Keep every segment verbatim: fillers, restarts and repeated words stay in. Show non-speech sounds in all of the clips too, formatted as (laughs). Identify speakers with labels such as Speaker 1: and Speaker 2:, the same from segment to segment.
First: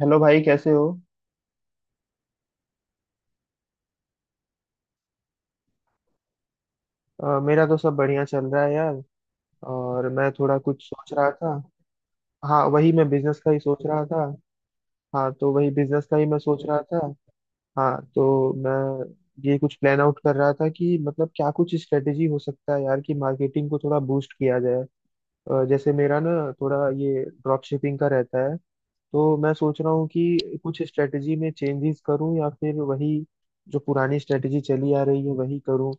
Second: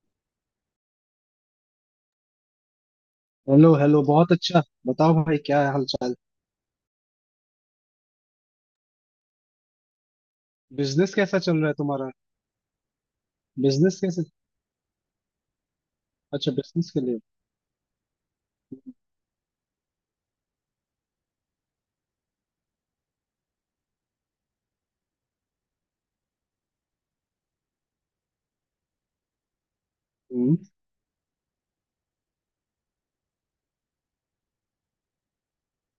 Speaker 1: Hello भाई, कैसे हो?
Speaker 2: हेलो हेलो, बहुत अच्छा। बताओ भाई, क्या हाल चाल?
Speaker 1: अ, मेरा तो सब बढ़िया चल रहा है यार। और मैं थोड़ा कुछ सोच
Speaker 2: बिजनेस
Speaker 1: रहा
Speaker 2: कैसा चल
Speaker 1: था।
Speaker 2: रहा है तुम्हारा?
Speaker 1: हाँ, वही मैं बिजनेस का ही सोच
Speaker 2: बिजनेस
Speaker 1: रहा
Speaker 2: कैसे?
Speaker 1: था। हाँ, तो वही बिजनेस का ही मैं
Speaker 2: अच्छा,
Speaker 1: सोच रहा
Speaker 2: बिजनेस
Speaker 1: था।
Speaker 2: के लिए।
Speaker 1: हाँ, तो मैं ये कुछ प्लान आउट कर रहा था कि मतलब क्या कुछ स्ट्रेटेजी हो सकता है यार, कि मार्केटिंग को थोड़ा बूस्ट किया जाए। अ, जैसे मेरा ना थोड़ा ये ड्रॉप शिपिंग का रहता है। तो मैं सोच रहा हूँ
Speaker 2: हम्म।
Speaker 1: कि कुछ स्ट्रेटजी में चेंजेस करूँ या फिर वही जो पुरानी स्ट्रेटजी चली आ रही है वही करूँ।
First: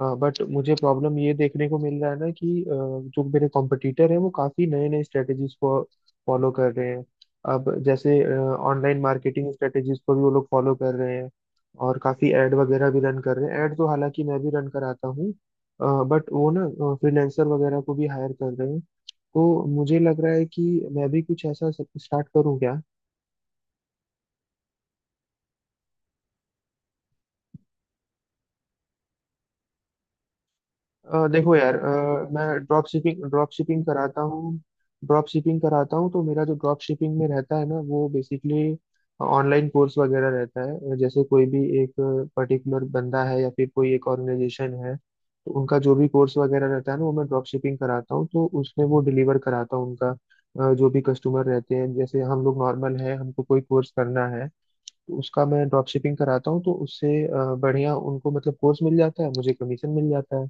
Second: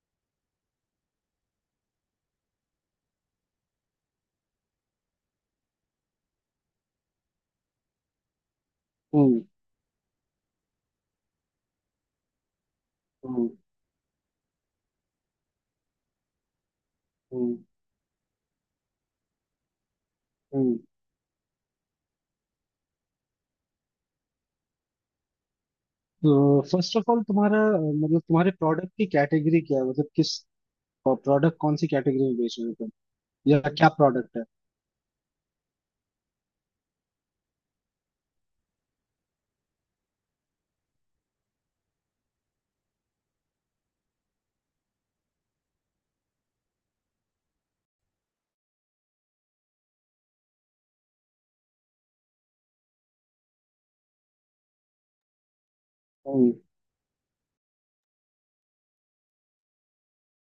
Speaker 1: बट मुझे प्रॉब्लम ये देखने को मिल रहा है ना कि अ, जो मेरे कॉम्पिटिटर हैं वो काफ़ी नए नए स्ट्रेटजीज को फॉलो कर रहे हैं। अब जैसे ऑनलाइन
Speaker 2: हम्म।
Speaker 1: मार्केटिंग स्ट्रेटजीज को भी वो लोग फॉलो कर रहे हैं। और काफ़ी एड वगैरह भी रन कर
Speaker 2: हम्म।
Speaker 1: रहे हैं। एड तो हालांकि मैं भी रन कराता हूँ। बट वो ना, फ्रीलैंसर
Speaker 2: हम्म।
Speaker 1: वगैरह को भी हायर कर रहे हैं। तो मुझे लग रहा है कि
Speaker 2: हम्म।
Speaker 1: मैं भी कुछ ऐसा स्टार्ट करूं क्या?
Speaker 2: तो फर्स्ट ऑफ ऑल तुम्हारा अ, मतलब तुम्हारे प्रोडक्ट की कैटेगरी क्या है, मतलब किस
Speaker 1: अ, देखो
Speaker 2: प्रोडक्ट
Speaker 1: यार,
Speaker 2: कौन सी कैटेगरी
Speaker 1: अ,
Speaker 2: में
Speaker 1: मैं
Speaker 2: बेच रहे हो
Speaker 1: ड्रॉप
Speaker 2: तुम?
Speaker 1: शिपिंग ड्रॉप
Speaker 2: या
Speaker 1: शिपिंग
Speaker 2: क्या
Speaker 1: कराता
Speaker 2: प्रोडक्ट है?
Speaker 1: हूँ। ड्रॉप शिपिंग कराता हूँ, तो मेरा जो ड्रॉप शिपिंग में रहता है ना वो बेसिकली ऑनलाइन कोर्स वगैरह रहता है। जैसे कोई भी एक पर्टिकुलर बंदा है या फिर कोई एक ऑर्गेनाइजेशन है, तो उनका जो भी कोर्स वगैरह रहता है ना वो मैं ड्रॉप शिपिंग कराता हूँ, तो उसमें वो डिलीवर कराता हूँ उनका। अ, जो भी कस्टमर रहते हैं, जैसे हम लोग नॉर्मल है, हमको कोई कोर्स करना है तो उसका मैं ड्रॉप शिपिंग कराता
Speaker 2: हम्म।
Speaker 1: हूँ, तो उससे अ, बढ़िया उनको मतलब कोर्स मिल जाता है, मुझे कमीशन मिल जाता है।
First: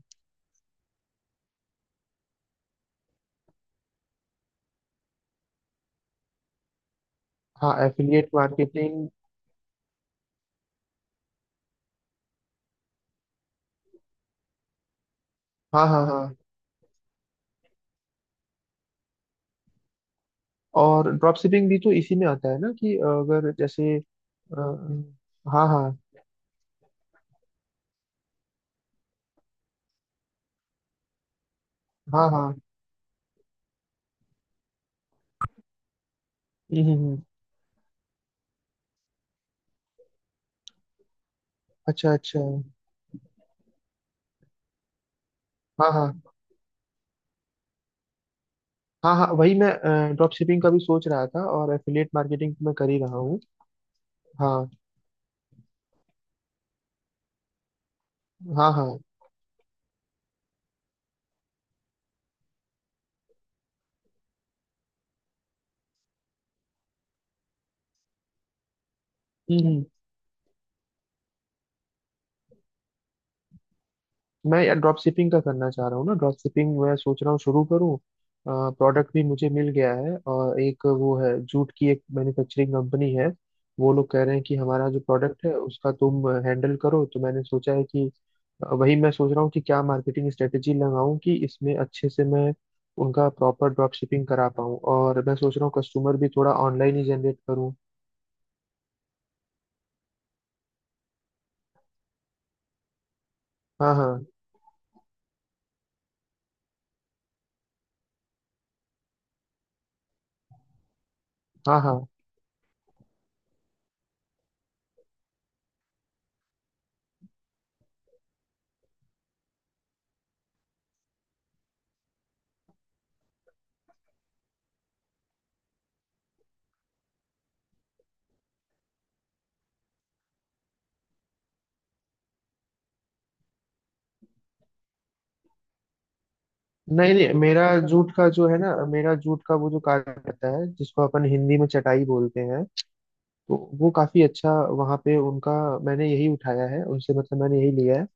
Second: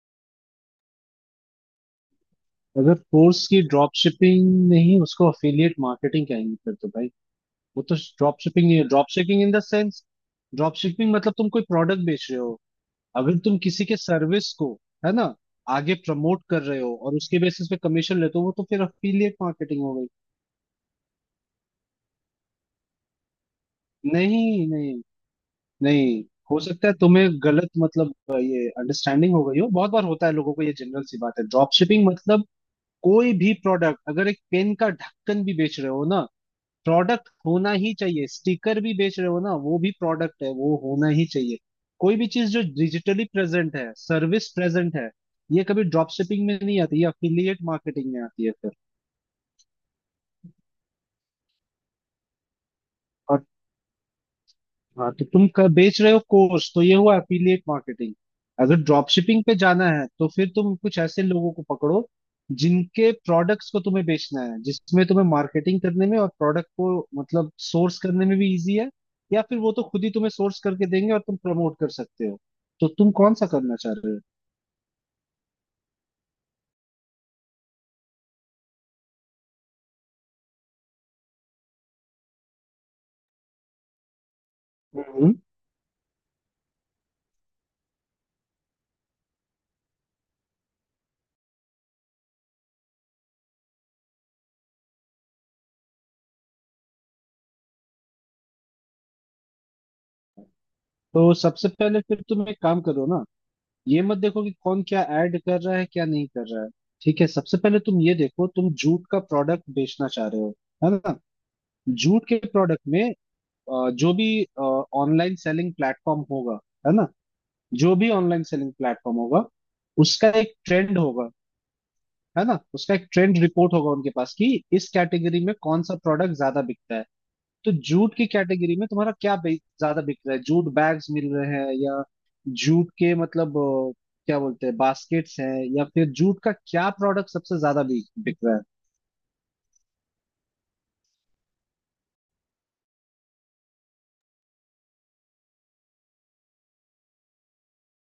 Speaker 2: अगर कोर्स की ड्रॉप शिपिंग, नहीं उसको अफिलिएट मार्केटिंग कहेंगे फिर तो भाई।
Speaker 1: हाँ,
Speaker 2: वो तो
Speaker 1: एफिलिएट
Speaker 2: ड्रॉप शिपिंग नहीं है। Drop
Speaker 1: marketing.
Speaker 2: Shipping in the sense, drop shipping मतलब तुम कोई प्रोडक्ट बेच रहे हो। अगर तुम किसी के सर्विस को, है ना,
Speaker 1: हाँ,
Speaker 2: आगे
Speaker 1: हाँ, हाँ।
Speaker 2: प्रमोट कर रहे हो और उसके बेसिस पे कमीशन लेते हो, वो तो फिर अफिलिएट मार्केटिंग हो गई।
Speaker 1: और ड्रॉप शिपिंग भी तो इसी में आता है ना कि अगर जैसे अ,
Speaker 2: नहीं, नहीं।
Speaker 1: हाँ, हाँ।
Speaker 2: नहीं, हो सकता है तुम्हें गलत मतलब अ, ये अंडरस्टैंडिंग हो गई हो। बहुत बार होता है लोगों को, ये जनरल सी बात है। ड्रॉप शिपिंग
Speaker 1: हाँ,
Speaker 2: मतलब
Speaker 1: हाँ।
Speaker 2: कोई भी प्रोडक्ट, अगर एक पेन का ढक्कन भी बेच रहे हो ना,
Speaker 1: हम्म, हम्म, हम्म।
Speaker 2: प्रोडक्ट होना ही चाहिए। स्टिकर भी बेच रहे हो ना, वो भी प्रोडक्ट है, वो होना ही चाहिए।
Speaker 1: अच्छा,
Speaker 2: कोई भी
Speaker 1: अच्छा।
Speaker 2: चीज जो डिजिटली प्रेजेंट है, सर्विस प्रेजेंट है, ये कभी
Speaker 1: हाँ,
Speaker 2: ड्रॉप
Speaker 1: हाँ,
Speaker 2: शिपिंग में नहीं आती, ये अफिलिएट मार्केटिंग में आती है फिर।
Speaker 1: हाँ, हाँ, वही मैं ड्रॉप शिपिंग का भी सोच रहा था और एफिलिएट मार्केटिंग मैं कर ही रहा हूँ।
Speaker 2: और,
Speaker 1: हाँ,
Speaker 2: हाँ तो तुम क- बेच रहे हो कोर्स, तो ये हुआ एफिलिएट मार्केटिंग।
Speaker 1: हाँ,
Speaker 2: अगर
Speaker 1: हाँ।
Speaker 2: ड्रॉप शिपिंग पे जाना है तो फिर तुम कुछ ऐसे लोगों को पकड़ो, जिनके प्रोडक्ट्स को तुम्हें बेचना है, जिसमें तुम्हें मार्केटिंग करने में और प्रोडक्ट को मतलब सोर्स करने में भी इजी है। या फिर
Speaker 1: हम्म,
Speaker 2: वो
Speaker 1: हम्म।
Speaker 2: तो खुद ही तुम्हें सोर्स करके देंगे और तुम प्रमोट कर सकते हो। तो तुम कौन सा करना चाह रहे हो?
Speaker 1: मैं यार ड्रॉप शिपिंग का करना चाह रहा हूँ ना, ड्रॉप शिपिंग मैं सोच रहा हूँ शुरू करूँ। प्रोडक्ट भी मुझे मिल गया है, और एक वो है, जूट की एक मैन्युफैक्चरिंग कंपनी है। वो लोग कह रहे हैं कि हमारा जो
Speaker 2: हम्म।
Speaker 1: प्रोडक्ट है उसका तुम हैंडल करो, तो मैंने सोचा है कि अ, वही मैं सोच रहा हूँ कि क्या मार्केटिंग स्ट्रेटेजी लगाऊं कि इसमें अच्छे से मैं उनका प्रॉपर ड्रॉप शिपिंग करा पाऊँ। और मैं सोच रहा हूँ कस्टमर भी थोड़ा ऑनलाइन ही जनरेट करूँ।
Speaker 2: तो सबसे पहले फिर तुम एक काम करो ना।
Speaker 1: हाँ,
Speaker 2: ये मत
Speaker 1: हाँ,
Speaker 2: देखो कि कौन क्या ऐड कर रहा है, क्या नहीं कर रहा है। ठीक है, सबसे पहले तुम ये देखो, तुम जूट का प्रोडक्ट बेचना चाह रहे हो, है ना?
Speaker 1: हाँ, हाँ।
Speaker 2: जूट के प्रोडक्ट में अ, जो भी ऑनलाइन सेलिंग प्लेटफॉर्म होगा, है ना, जो भी ऑनलाइन सेलिंग प्लेटफॉर्म होगा, उसका एक ट्रेंड होगा, है ना, उसका एक ट्रेंड रिपोर्ट होगा उनके पास कि इस कैटेगरी में कौन सा प्रोडक्ट ज्यादा बिकता है। तो जूट की कैटेगरी में तुम्हारा क्या बे- ज्यादा बिक रहा है? जूट बैग्स मिल रहे हैं, या जूट के मतलब अ, क्या बोलते हैं, बास्केट्स हैं, या फिर जूट का क्या
Speaker 1: नहीं,
Speaker 2: प्रोडक्ट
Speaker 1: नहीं,
Speaker 2: सबसे
Speaker 1: मेरा
Speaker 2: ज्यादा बिक
Speaker 1: जूट का
Speaker 2: बिक
Speaker 1: जो
Speaker 2: रहा
Speaker 1: है
Speaker 2: है?
Speaker 1: ना, मेरा जूट का वो जो कार्ड रहता है, जिसको अपन हिंदी में चटाई बोलते हैं। तो वो काफी अच्छा, वहां पे उनका, मैंने यही उठाया है उनसे, मतलब मैंने यही लिया है।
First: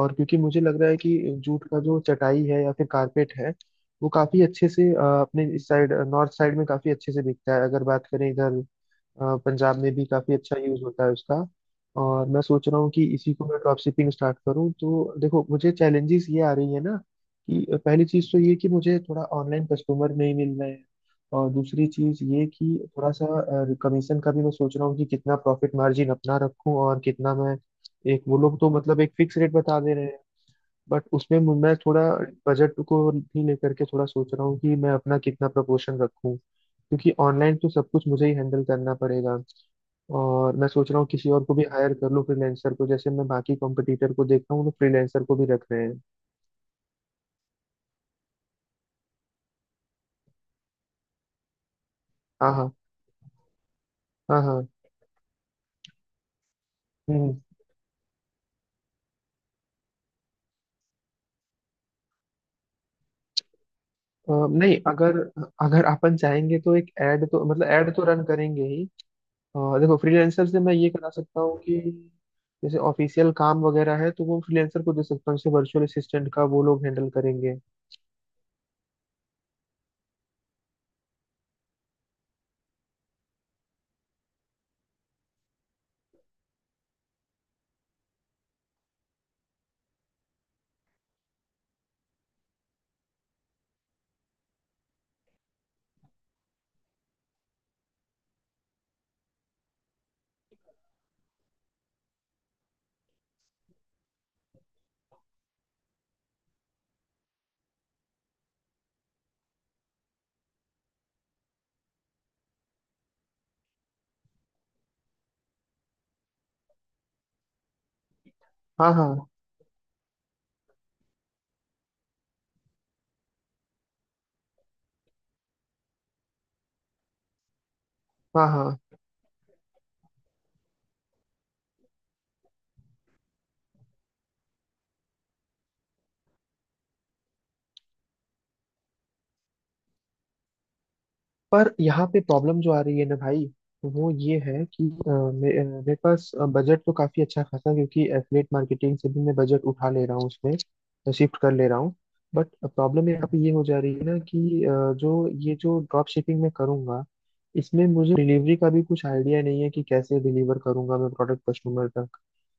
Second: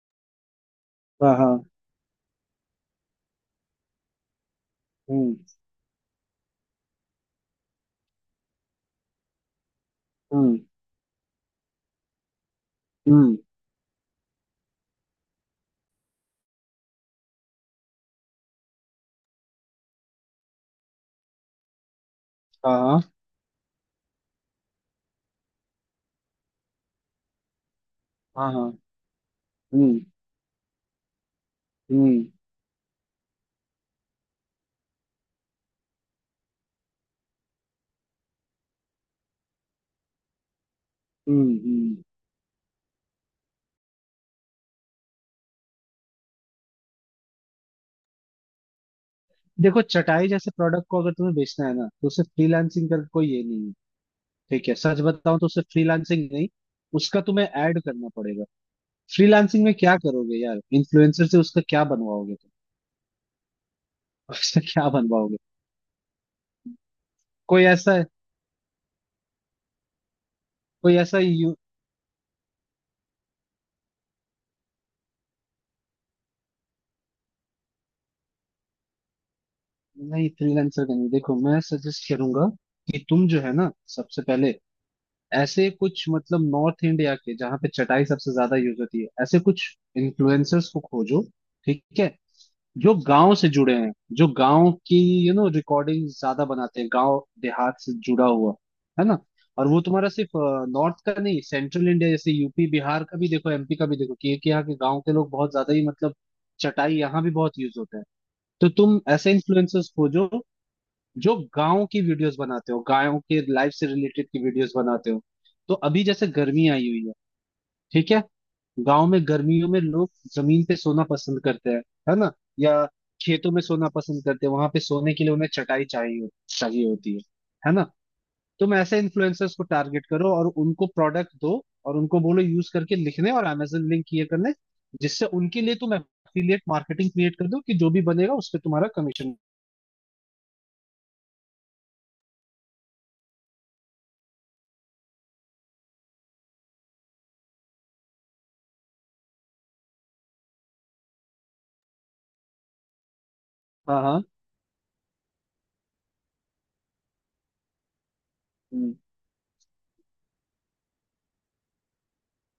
Speaker 1: और क्योंकि मुझे लग रहा है कि
Speaker 2: हाँ,
Speaker 1: जूट
Speaker 2: हाँ।
Speaker 1: का जो चटाई है या फिर कारपेट है, वो काफी अच्छे से अ,
Speaker 2: हम्म।
Speaker 1: अपने इस साइड, नॉर्थ साइड में काफी अच्छे से बिकता है अगर बात करें इधर। अ, पंजाब में भी काफी अच्छा
Speaker 2: हम्म।
Speaker 1: यूज होता है उसका। और मैं सोच रहा हूँ कि इसी
Speaker 2: हम्म।
Speaker 1: को मैं ड्रॉप शिपिंग स्टार्ट करूँ, तो देखो मुझे चैलेंजेस ये आ रही है ना, कि पहली चीज तो ये कि मुझे थोड़ा ऑनलाइन कस्टमर नहीं मिल रहे हैं। और दूसरी चीज ये
Speaker 2: हाँ,
Speaker 1: कि
Speaker 2: हाँ,
Speaker 1: थोड़ा सा कमीशन का भी मैं सोच रहा हूँ कि कितना प्रॉफिट मार्जिन अपना रखूं और कितना मैं। एक, वो
Speaker 2: हाँ,
Speaker 1: लोग तो
Speaker 2: हाँ।
Speaker 1: मतलब एक फिक्स रेट बता दे
Speaker 2: हम्म।
Speaker 1: रहे हैं। बट उसमें मु- मैं थोड़ा
Speaker 2: हम्म।
Speaker 1: बजट को भी लेकर के थोड़ा सोच रहा हूँ कि मैं अपना कितना प्रपोर्शन रखूं, क्योंकि ऑनलाइन तो सब कुछ मुझे ही हैंडल करना पड़ेगा। और मैं सोच रहा हूँ किसी और को
Speaker 2: हम्म।
Speaker 1: भी हायर
Speaker 2: हम्म।
Speaker 1: कर लूँ, फ्रीलैंसर को, जैसे मैं बाकी कॉम्पिटिटर को देखता हूँ तो फ्रीलैंसर को भी रख रहे हैं।
Speaker 2: देखो चटाई जैसे प्रोडक्ट को अगर तुम्हें बेचना है ना, तो उसे
Speaker 1: हाँ, हाँ,
Speaker 2: फ्रीलांसिंग करके कोई ये नहीं है।
Speaker 1: हाँ, हाँ।
Speaker 2: ठीक है, सच बताऊं तो उसे फ्रीलांसिंग नहीं, उसका
Speaker 1: हम्म।
Speaker 2: तुम्हें ऐड करना पड़ेगा। फ्रीलांसिंग में क्या करोगे यार? इन्फ्लुएंसर से उसका क्या बनवाओगे तुम?
Speaker 1: अ,
Speaker 2: (laughs) उसका
Speaker 1: नहीं,
Speaker 2: क्या
Speaker 1: अगर
Speaker 2: बनवाओगे?
Speaker 1: अगर अपन चाहेंगे तो एक ऐड तो
Speaker 2: कोई
Speaker 1: मतलब ऐड
Speaker 2: ऐसा
Speaker 1: तो रन करेंगे ही। अ, देखो, फ्रीलांसर से मैं ये
Speaker 2: कोई
Speaker 1: करा
Speaker 2: ऐसा
Speaker 1: सकता
Speaker 2: यू
Speaker 1: हूँ कि जैसे ऑफिशियल काम वगैरह है तो वो फ्रीलांसर को दे सकता हूँ, जैसे वर्चुअल असिस्टेंट का वो लोग हैंडल करेंगे।
Speaker 2: नहीं, फ्रीलांसर का नहीं। देखो मैं सजेस्ट करूंगा कि तुम जो है ना, सबसे पहले ऐसे कुछ मतलब नॉर्थ इंडिया के, जहाँ पे चटाई सबसे ज्यादा यूज होती है, ऐसे कुछ इन्फ्लुएंसर्स को खोजो। ठीक है? जो गांव से जुड़े हैं, जो गांव की यू नो रिकॉर्डिंग ज्यादा बनाते हैं, गांव देहात से जुड़ा हुआ, है ना। और वो तुम्हारा सिर्फ नॉर्थ का नहीं, सेंट्रल इंडिया जैसे यू पी बिहार का भी देखो, एम पी का भी देखो, कि कि यहाँ के गांव के लोग बहुत ज्यादा ही मतलब चटाई यहाँ भी बहुत यूज होता है। तो तुम ऐसे इन्फ्लुएंसर्स खोजो, जो गांव की वीडियोस बनाते हो, गायों के लाइफ से रिलेटेड की वीडियोस बनाते हो। तो अभी जैसे गर्मी आई हुई है, ठीक है,
Speaker 1: हाँ,
Speaker 2: गांव में
Speaker 1: हाँ,
Speaker 2: गर्मियों में लोग जमीन पे सोना पसंद करते हैं, है ना, या खेतों में सोना पसंद करते हैं, वहां पे सोने के लिए उन्हें चटाई चाहिए, चाहिए होती है है ना।
Speaker 1: हाँ,
Speaker 2: तुम
Speaker 1: हाँ।
Speaker 2: ऐसे इन्फ्लुएंसर्स को टारगेट करो और उनको प्रोडक्ट दो, और उनको बोलो यूज करके लिखने और अमेजन लिंक ये करने, जिससे उनके लिए तुम एफिलिएट मार्केटिंग क्रिएट कर दो, कि जो भी बनेगा उस पे तुम्हारा कमीशन।
Speaker 1: पर यहाँ पे प्रॉब्लम जो आ रही है ना भाई, वो ये है कि अ, मे, अ, मेरे पास बजट तो काफी अच्छा खासा, क्योंकि एफिलेट मार्केटिंग से भी मैं बजट उठा ले रहा हूँ, उसमें शिफ्ट कर ले रहा हूँ। बट प्रॉब्लम यहाँ पे ये हो जा रही
Speaker 2: हाँ,
Speaker 1: है ना
Speaker 2: हाँ।
Speaker 1: कि अ, जो ये जो ड्रॉप शिपिंग मैं करूँगा, इसमें मुझे डिलीवरी का भी
Speaker 2: हम्म।
Speaker 1: कुछ आइडिया नहीं है कि कैसे डिलीवर करूंगा मैं प्रोडक्ट कस्टमर तक।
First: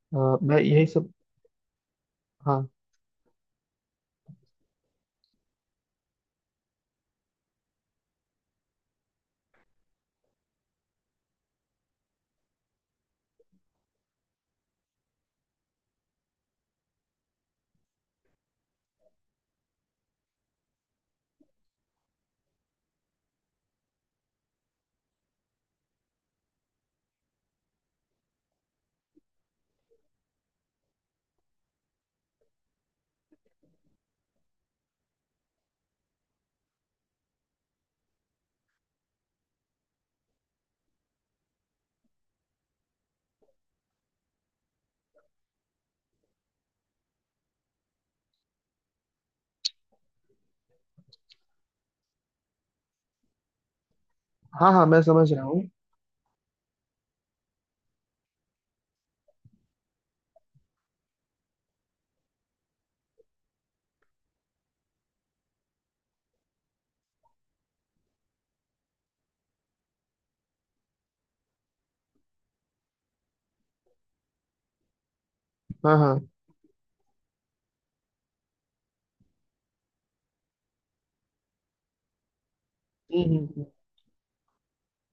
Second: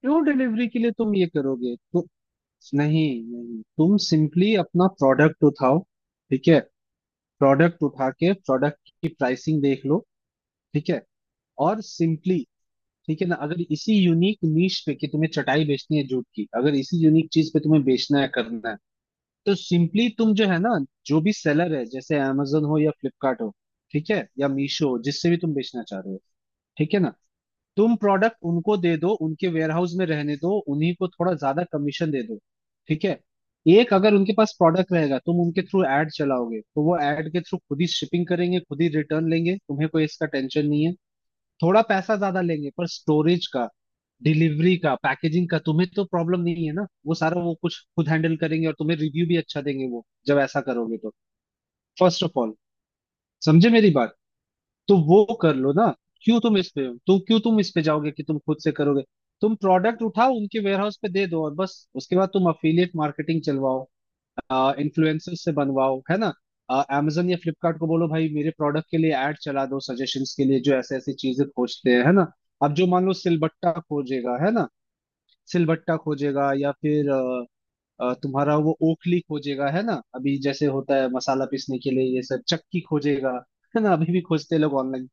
Speaker 2: क्यों?
Speaker 1: अ, मैं
Speaker 2: डिलीवरी के
Speaker 1: यही
Speaker 2: लिए
Speaker 1: सब,
Speaker 2: तुम ये करोगे तो?
Speaker 1: हाँ।
Speaker 2: नहीं, नहीं, तुम सिंपली अपना प्रोडक्ट उठाओ। ठीक है, प्रोडक्ट उठा के प्रोडक्ट की प्राइसिंग देख लो। ठीक है, और सिंपली, ठीक है ना, अगर इसी यूनिक नीश पे, कि तुम्हें चटाई बेचनी है जूट की, अगर इसी यूनिक चीज पे तुम्हें बेचना है करना है, तो सिंपली तुम जो है ना, जो भी सेलर है, जैसे amazon हो या फ्लिपकार्ट हो, ठीक है, या मीशो हो, जिससे भी तुम बेचना चाह रहे हो, ठीक है ना, तुम प्रोडक्ट उनको दे दो, उनके वेयरहाउस में रहने दो, उन्हीं को थोड़ा ज्यादा कमीशन दे दो। ठीक है, एक, अगर उनके पास प्रोडक्ट रहेगा, तुम उनके थ्रू ऐड चलाओगे, तो वो ऐड के थ्रू खुद ही शिपिंग करेंगे, खुद ही रिटर्न लेंगे, तुम्हें कोई इसका टेंशन नहीं है। थोड़ा पैसा ज्यादा लेंगे पर स्टोरेज का, डिलीवरी का, पैकेजिंग का तुम्हें तो प्रॉब्लम नहीं है ना, वो सारा वो कुछ खुद हैंडल करेंगे और तुम्हें रिव्यू भी अच्छा देंगे वो, जब ऐसा करोगे तो। फर्स्ट ऑफ ऑल, समझे मेरी बात?
Speaker 1: हाँ, हाँ,
Speaker 2: तो
Speaker 1: मैं
Speaker 2: वो
Speaker 1: समझ रहा
Speaker 2: कर
Speaker 1: हूँ।
Speaker 2: लो ना। क्यों तुम इस पे तुम क्यों, तुम इस पे जाओगे कि तुम खुद से करोगे? तुम प्रोडक्ट उठाओ, उनके वेयरहाउस पे दे दो, और बस उसके बाद तुम अफिलिएट मार्केटिंग चलवाओ, इन्फ्लुएंसर से बनवाओ, है ना। अमेजन या फ्लिपकार्ट को बोलो भाई मेरे प्रोडक्ट के लिए ऐड चला दो, सजेशंस के लिए, जो ऐसे ऐसी चीजें खोजते हैं, है ना। अब जो मान लो सिलबट्टा खोजेगा, है ना, सिलबट्टा
Speaker 1: हाँ, हाँ।
Speaker 2: खोजेगा, या फिर अ, तुम्हारा वो ओखली खोजेगा, है ना। अभी जैसे होता है मसाला पीसने के लिए ये सब, चक्की
Speaker 1: हम्म,
Speaker 2: खोजेगा,
Speaker 1: हम्म, हम्म।
Speaker 2: है ना, अभी भी खोजते हैं लोग ऑनलाइन।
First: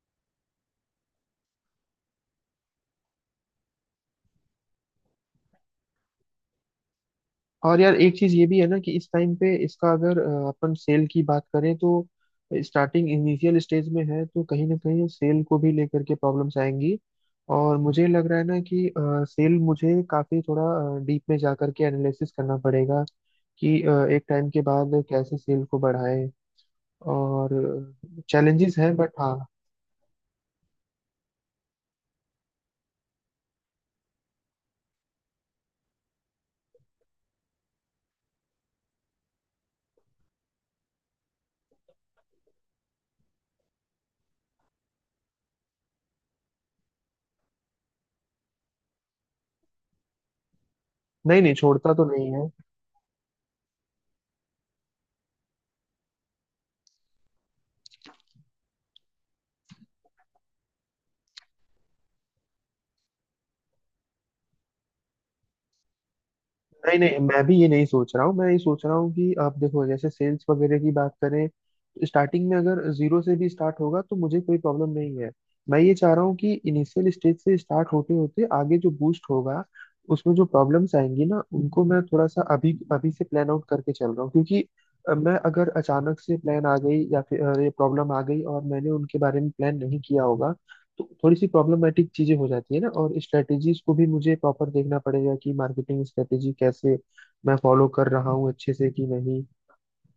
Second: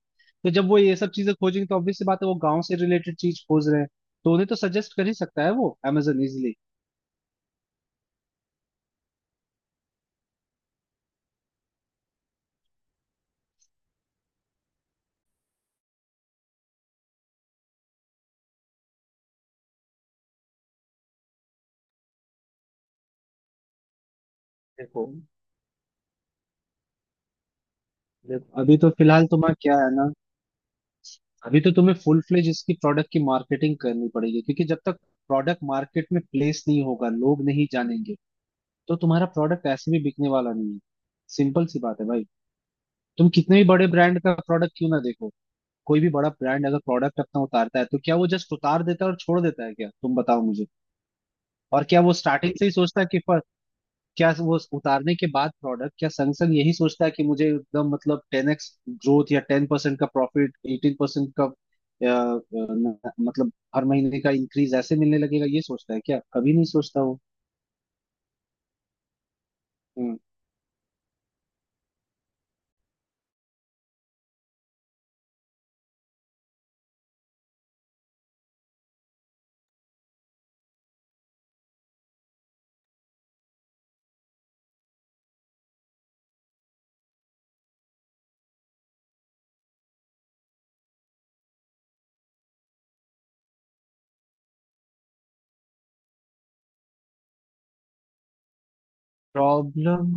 Speaker 2: तो जब वो ये सब चीजें खोजेंगे, तो ऑब्वियस सी बात है, वो गांव से रिलेटेड चीज खोज रहे हैं, तो उन्हें तो सजेस्ट कर ही सकता है वो अमेजोन, इजिली।
Speaker 1: और यार एक चीज ये भी है ना कि इस टाइम पे इसका अगर अ, अपन सेल की बात करें, तो स्टार्टिंग इनिशियल स्टेज में है तो कहीं ना कहीं सेल को भी लेकर के प्रॉब्लम्स आएंगी। और मुझे लग रहा है ना कि सेल मुझे काफी थोड़ा डीप में जा करके एनालिसिस करना पड़ेगा कि अ, एक टाइम के बाद
Speaker 2: देखो,
Speaker 1: कैसे सेल को बढ़ाएं। और
Speaker 2: देखो
Speaker 1: चैलेंजेस
Speaker 2: अभी तो
Speaker 1: हैं बट,
Speaker 2: फिलहाल
Speaker 1: हाँ।
Speaker 2: तुम्हारा क्या है ना, अभी तो तुम्हें फुल फ्लेज इसकी प्रोडक्ट की मार्केटिंग करनी पड़ेगी, क्योंकि जब तक प्रोडक्ट मार्केट में प्लेस नहीं होगा, लोग नहीं जानेंगे, तो तुम्हारा प्रोडक्ट ऐसे भी बिकने वाला नहीं है। सिंपल सी बात है भाई। तुम कितने भी बड़े ब्रांड का प्रोडक्ट क्यों ना देखो, कोई भी बड़ा ब्रांड अगर प्रोडक्ट अपना उतारता है तो क्या वो जस्ट उतार देता है और छोड़ देता है क्या? तुम बताओ मुझे।
Speaker 1: नहीं, नहीं
Speaker 2: और
Speaker 1: छोड़ता
Speaker 2: क्या
Speaker 1: तो
Speaker 2: वो
Speaker 1: नहीं है।
Speaker 2: स्टार्टिंग से ही सोचता है कि, पर क्या वो उतारने के बाद प्रोडक्ट, क्या संग संग यही सोचता है कि मुझे एकदम मतलब टेन एक्स ग्रोथ या टेन परसेंट का प्रॉफिट, एटीन परसेंट का अ, अ, न- मतलब हर महीने का इंक्रीज ऐसे मिलने लगेगा, ये सोचता है क्या? कभी नहीं
Speaker 1: नहीं,
Speaker 2: सोचता
Speaker 1: नहीं, मैं भी ये नहीं सोच रहा हूँ। मैं ये सोच रहा हूँ कि आप देखो, जैसे
Speaker 2: वो।
Speaker 1: सेल्स वगैरह की बात करें तो स्टार्टिंग में अगर जीरो से भी स्टार्ट होगा तो मुझे कोई प्रॉब्लम नहीं है। मैं ये चाह रहा हूँ कि इनिशियल स्टेज से स्टार्ट होते होते आगे जो बूस्ट होगा, उसमें जो प्रॉब्लम्स आएंगी ना, उनको मैं थोड़ा सा अभी अभी से प्लान आउट करके चल रहा हूँ, क्योंकि अ, मैं अगर अचानक से प्लान आ गई या फिर अ, ये प्रॉब्लम आ गई और मैंने उनके बारे में प्लान नहीं किया होगा, तो थोड़ी सी प्रॉब्लमेटिक चीजें हो जाती है ना। और स्ट्रेटेजीज को भी मुझे प्रॉपर देखना पड़ेगा कि मार्केटिंग स्ट्रेटेजी कैसे मैं फॉलो कर रहा हूँ अच्छे से कि नहीं।
Speaker 2: प्रॉब्लम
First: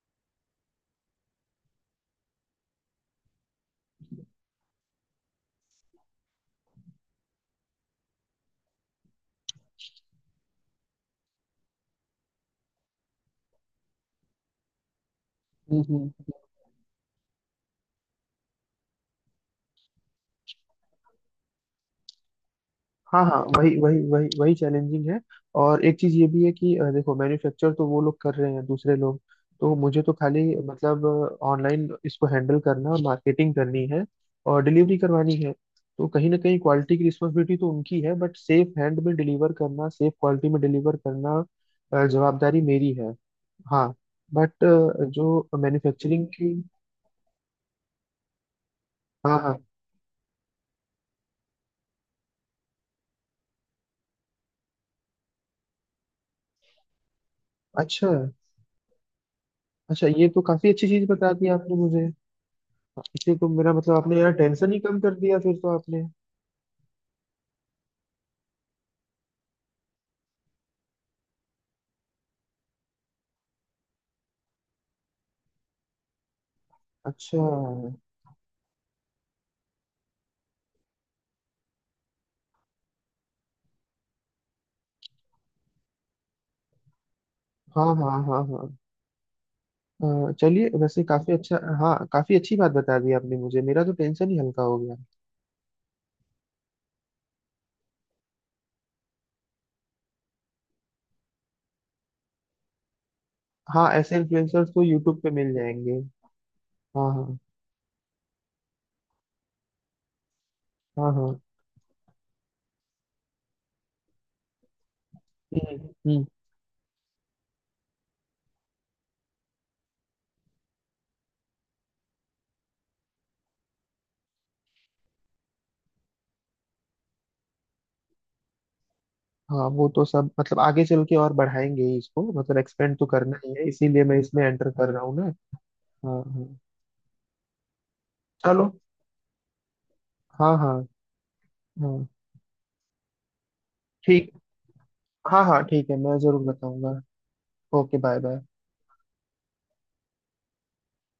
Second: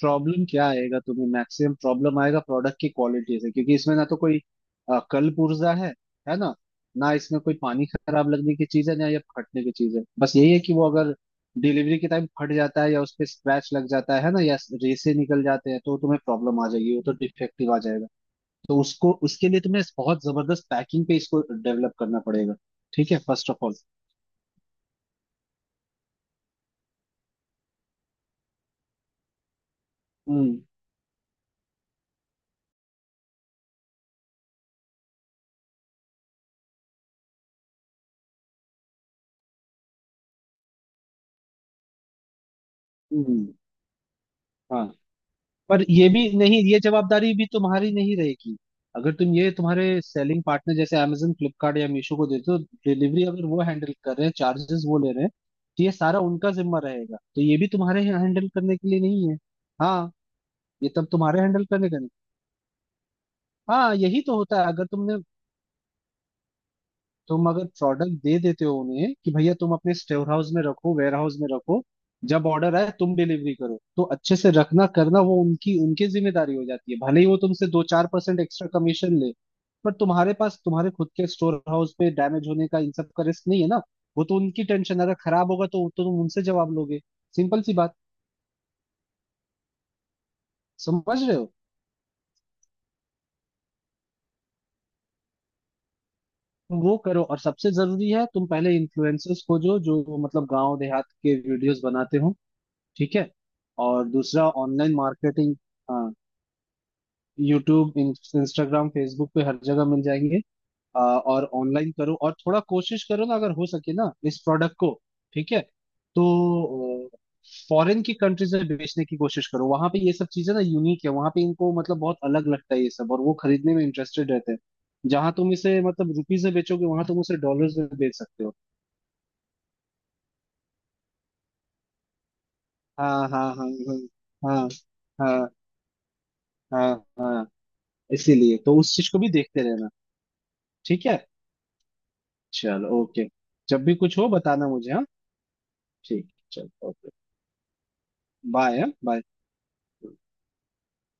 Speaker 2: प्रॉब्लम क्या आएगा? तुम्हें मैक्सिमम प्रॉब्लम आएगा प्रोडक्ट की क्वालिटी से, क्योंकि इसमें ना तो कोई अ, कल्प ऊर्जा है है ना, ना इसमें कोई पानी खराब लगने की चीज है, ना या फटने की चीज है। बस यही है कि वो अगर डिलीवरी के टाइम फट जाता है या उस पे स्क्रैच लग जाता है ना, या रेसे निकल जाते हैं, तो
Speaker 1: हम्म।
Speaker 2: तुम्हें प्रॉब्लम आ जाएगी, वो तो डिफेक्टिव आ जाएगा। तो उसको उसके लिए तुम्हें बहुत जबरदस्त पैकिंग पे इसको डेवलप करना पड़ेगा, ठीक है,
Speaker 1: हाँ, हाँ,
Speaker 2: फर्स्ट ऑफ ऑल।
Speaker 1: वही वही वही वही चैलेंजिंग है। और एक चीज ये भी है कि अ, देखो, मैन्युफैक्चर तो वो लोग कर रहे हैं, दूसरे लोग। तो मुझे तो खाली,
Speaker 2: हम्म।
Speaker 1: मतलब ऑनलाइन इसको हैंडल करना और मार्केटिंग करनी है, और डिलीवरी करवानी है। तो कहीं ना कहीं क्वालिटी की रिस्पॉन्सिबिलिटी तो उनकी है, बट सेफ हैंड में डिलीवर करना, सेफ क्वालिटी में डिलीवर करना, अ, जवाबदारी मेरी है।
Speaker 2: हम्म।
Speaker 1: हाँ। बट
Speaker 2: हाँ,
Speaker 1: जो
Speaker 2: पर ये भी
Speaker 1: मैन्युफैक्चरिंग की।
Speaker 2: नहीं, ये जवाबदारी भी तुम्हारी नहीं रहेगी। अगर तुम
Speaker 1: हाँ,
Speaker 2: ये
Speaker 1: हाँ।
Speaker 2: तुम्हारे सेलिंग पार्टनर जैसे Amazon, फ्लिपकार्ट या मीशो को देते हो, डिलीवरी अगर वो हैंडल कर रहे हैं, चार्जेस वो ले रहे हैं, तो ये सारा उनका जिम्मा रहेगा, तो ये भी तुम्हारे
Speaker 1: अच्छा,
Speaker 2: हैंडल करने के लिए नहीं है।
Speaker 1: अच्छा,
Speaker 2: हाँ,
Speaker 1: ये तो काफी अच्छी
Speaker 2: ये
Speaker 1: चीज
Speaker 2: तब
Speaker 1: बता
Speaker 2: तुम्हारे
Speaker 1: दी
Speaker 2: हैंडल
Speaker 1: आपने
Speaker 2: करने का
Speaker 1: मुझे।
Speaker 2: नहीं।
Speaker 1: इसी को मेरा
Speaker 2: हाँ,
Speaker 1: मतलब, आपने
Speaker 2: यही
Speaker 1: यार
Speaker 2: तो होता है,
Speaker 1: टेंशन ही
Speaker 2: अगर
Speaker 1: कम कर
Speaker 2: तुमने,
Speaker 1: दिया फिर तो आपने।
Speaker 2: तुम अगर प्रोडक्ट दे देते हो उन्हें कि भैया तुम अपने स्टोर हाउस में रखो, वेयर हाउस में रखो, जब ऑर्डर आए तुम डिलीवरी करो, तो अच्छे से रखना करना वो उनकी उनकी जिम्मेदारी हो जाती है, भले ही वो
Speaker 1: अच्छा।
Speaker 2: तुमसे दो चार परसेंट एक्स्ट्रा कमीशन ले। पर तुम्हारे पास, तुम्हारे खुद के स्टोर हाउस पे डैमेज होने का, इन सब का रिस्क नहीं है ना। वो तो उनकी टेंशन, अगर खराब होगा तो, तो तुम उनसे जवाब लोगे। सिंपल सी
Speaker 1: हाँ,
Speaker 2: बात।
Speaker 1: हाँ, हाँ, हाँ। अ, चलिए, वैसे
Speaker 2: समझ
Speaker 1: काफी
Speaker 2: रहे हो?
Speaker 1: अच्छा, हाँ, काफी अच्छी बात बता दी आपने मुझे, मेरा तो टेंशन ही हल्का हो गया।
Speaker 2: तुम वो करो, और सबसे जरूरी है तुम पहले इन्फ्लुएंसर्स को, जो जो मतलब गांव देहात के वीडियोस बनाते हो, ठीक है,
Speaker 1: हाँ,
Speaker 2: और
Speaker 1: ऐसे
Speaker 2: दूसरा
Speaker 1: इन्फ्लुएंसर्स तो
Speaker 2: ऑनलाइन
Speaker 1: यूट्यूब पे मिल
Speaker 2: मार्केटिंग।
Speaker 1: जाएंगे।
Speaker 2: हाँ,
Speaker 1: हाँ, हाँ,
Speaker 2: यूट्यूब, इंस्टाग्राम, फेसबुक पे हर जगह मिल जाएंगे। आ,
Speaker 1: हाँ, हाँ।
Speaker 2: और ऑनलाइन करो, और थोड़ा कोशिश करो ना अगर हो सके ना, इस प्रोडक्ट को, ठीक है,
Speaker 1: हम्म,
Speaker 2: तो
Speaker 1: हम्म।
Speaker 2: फॉरेन की कंट्रीज में बेचने की कोशिश करो। वहां पे ये सब चीजें ना यूनिक है, वहां पे इनको मतलब बहुत अलग लगता है ये सब, और वो खरीदने में इंटरेस्टेड रहते हैं। जहां तुम इसे मतलब रुपीज में बेचोगे, वहां तुम उसे डॉलर्स में बेच सकते हो।
Speaker 1: हाँ, वो तो सब मतलब आगे चल के और बढ़ाएंगे ही इसको, मतलब एक्सपेंड तो
Speaker 2: हाँ,
Speaker 1: करना
Speaker 2: हाँ,
Speaker 1: ही है,
Speaker 2: हाँ, हाँ,
Speaker 1: इसीलिए मैं इसमें
Speaker 2: हाँ,
Speaker 1: एंटर कर रहा हूँ ना।
Speaker 2: हाँ,
Speaker 1: हाँ, हाँ।
Speaker 2: हाँ, हाँ, इसीलिए
Speaker 1: चलो।
Speaker 2: तो उस चीज को भी देखते रहना।
Speaker 1: हाँ, हाँ,
Speaker 2: ठीक है,
Speaker 1: हाँ।
Speaker 2: चलो ओके। जब भी कुछ हो
Speaker 1: ठीक।
Speaker 2: बताना मुझे, हाँ?
Speaker 1: हाँ, हाँ, ठीक है, मैं
Speaker 2: ठीक,
Speaker 1: जरूर
Speaker 2: चलो
Speaker 1: बताऊंगा।
Speaker 2: Okay.
Speaker 1: Okay, bye bye.
Speaker 2: Bye bye.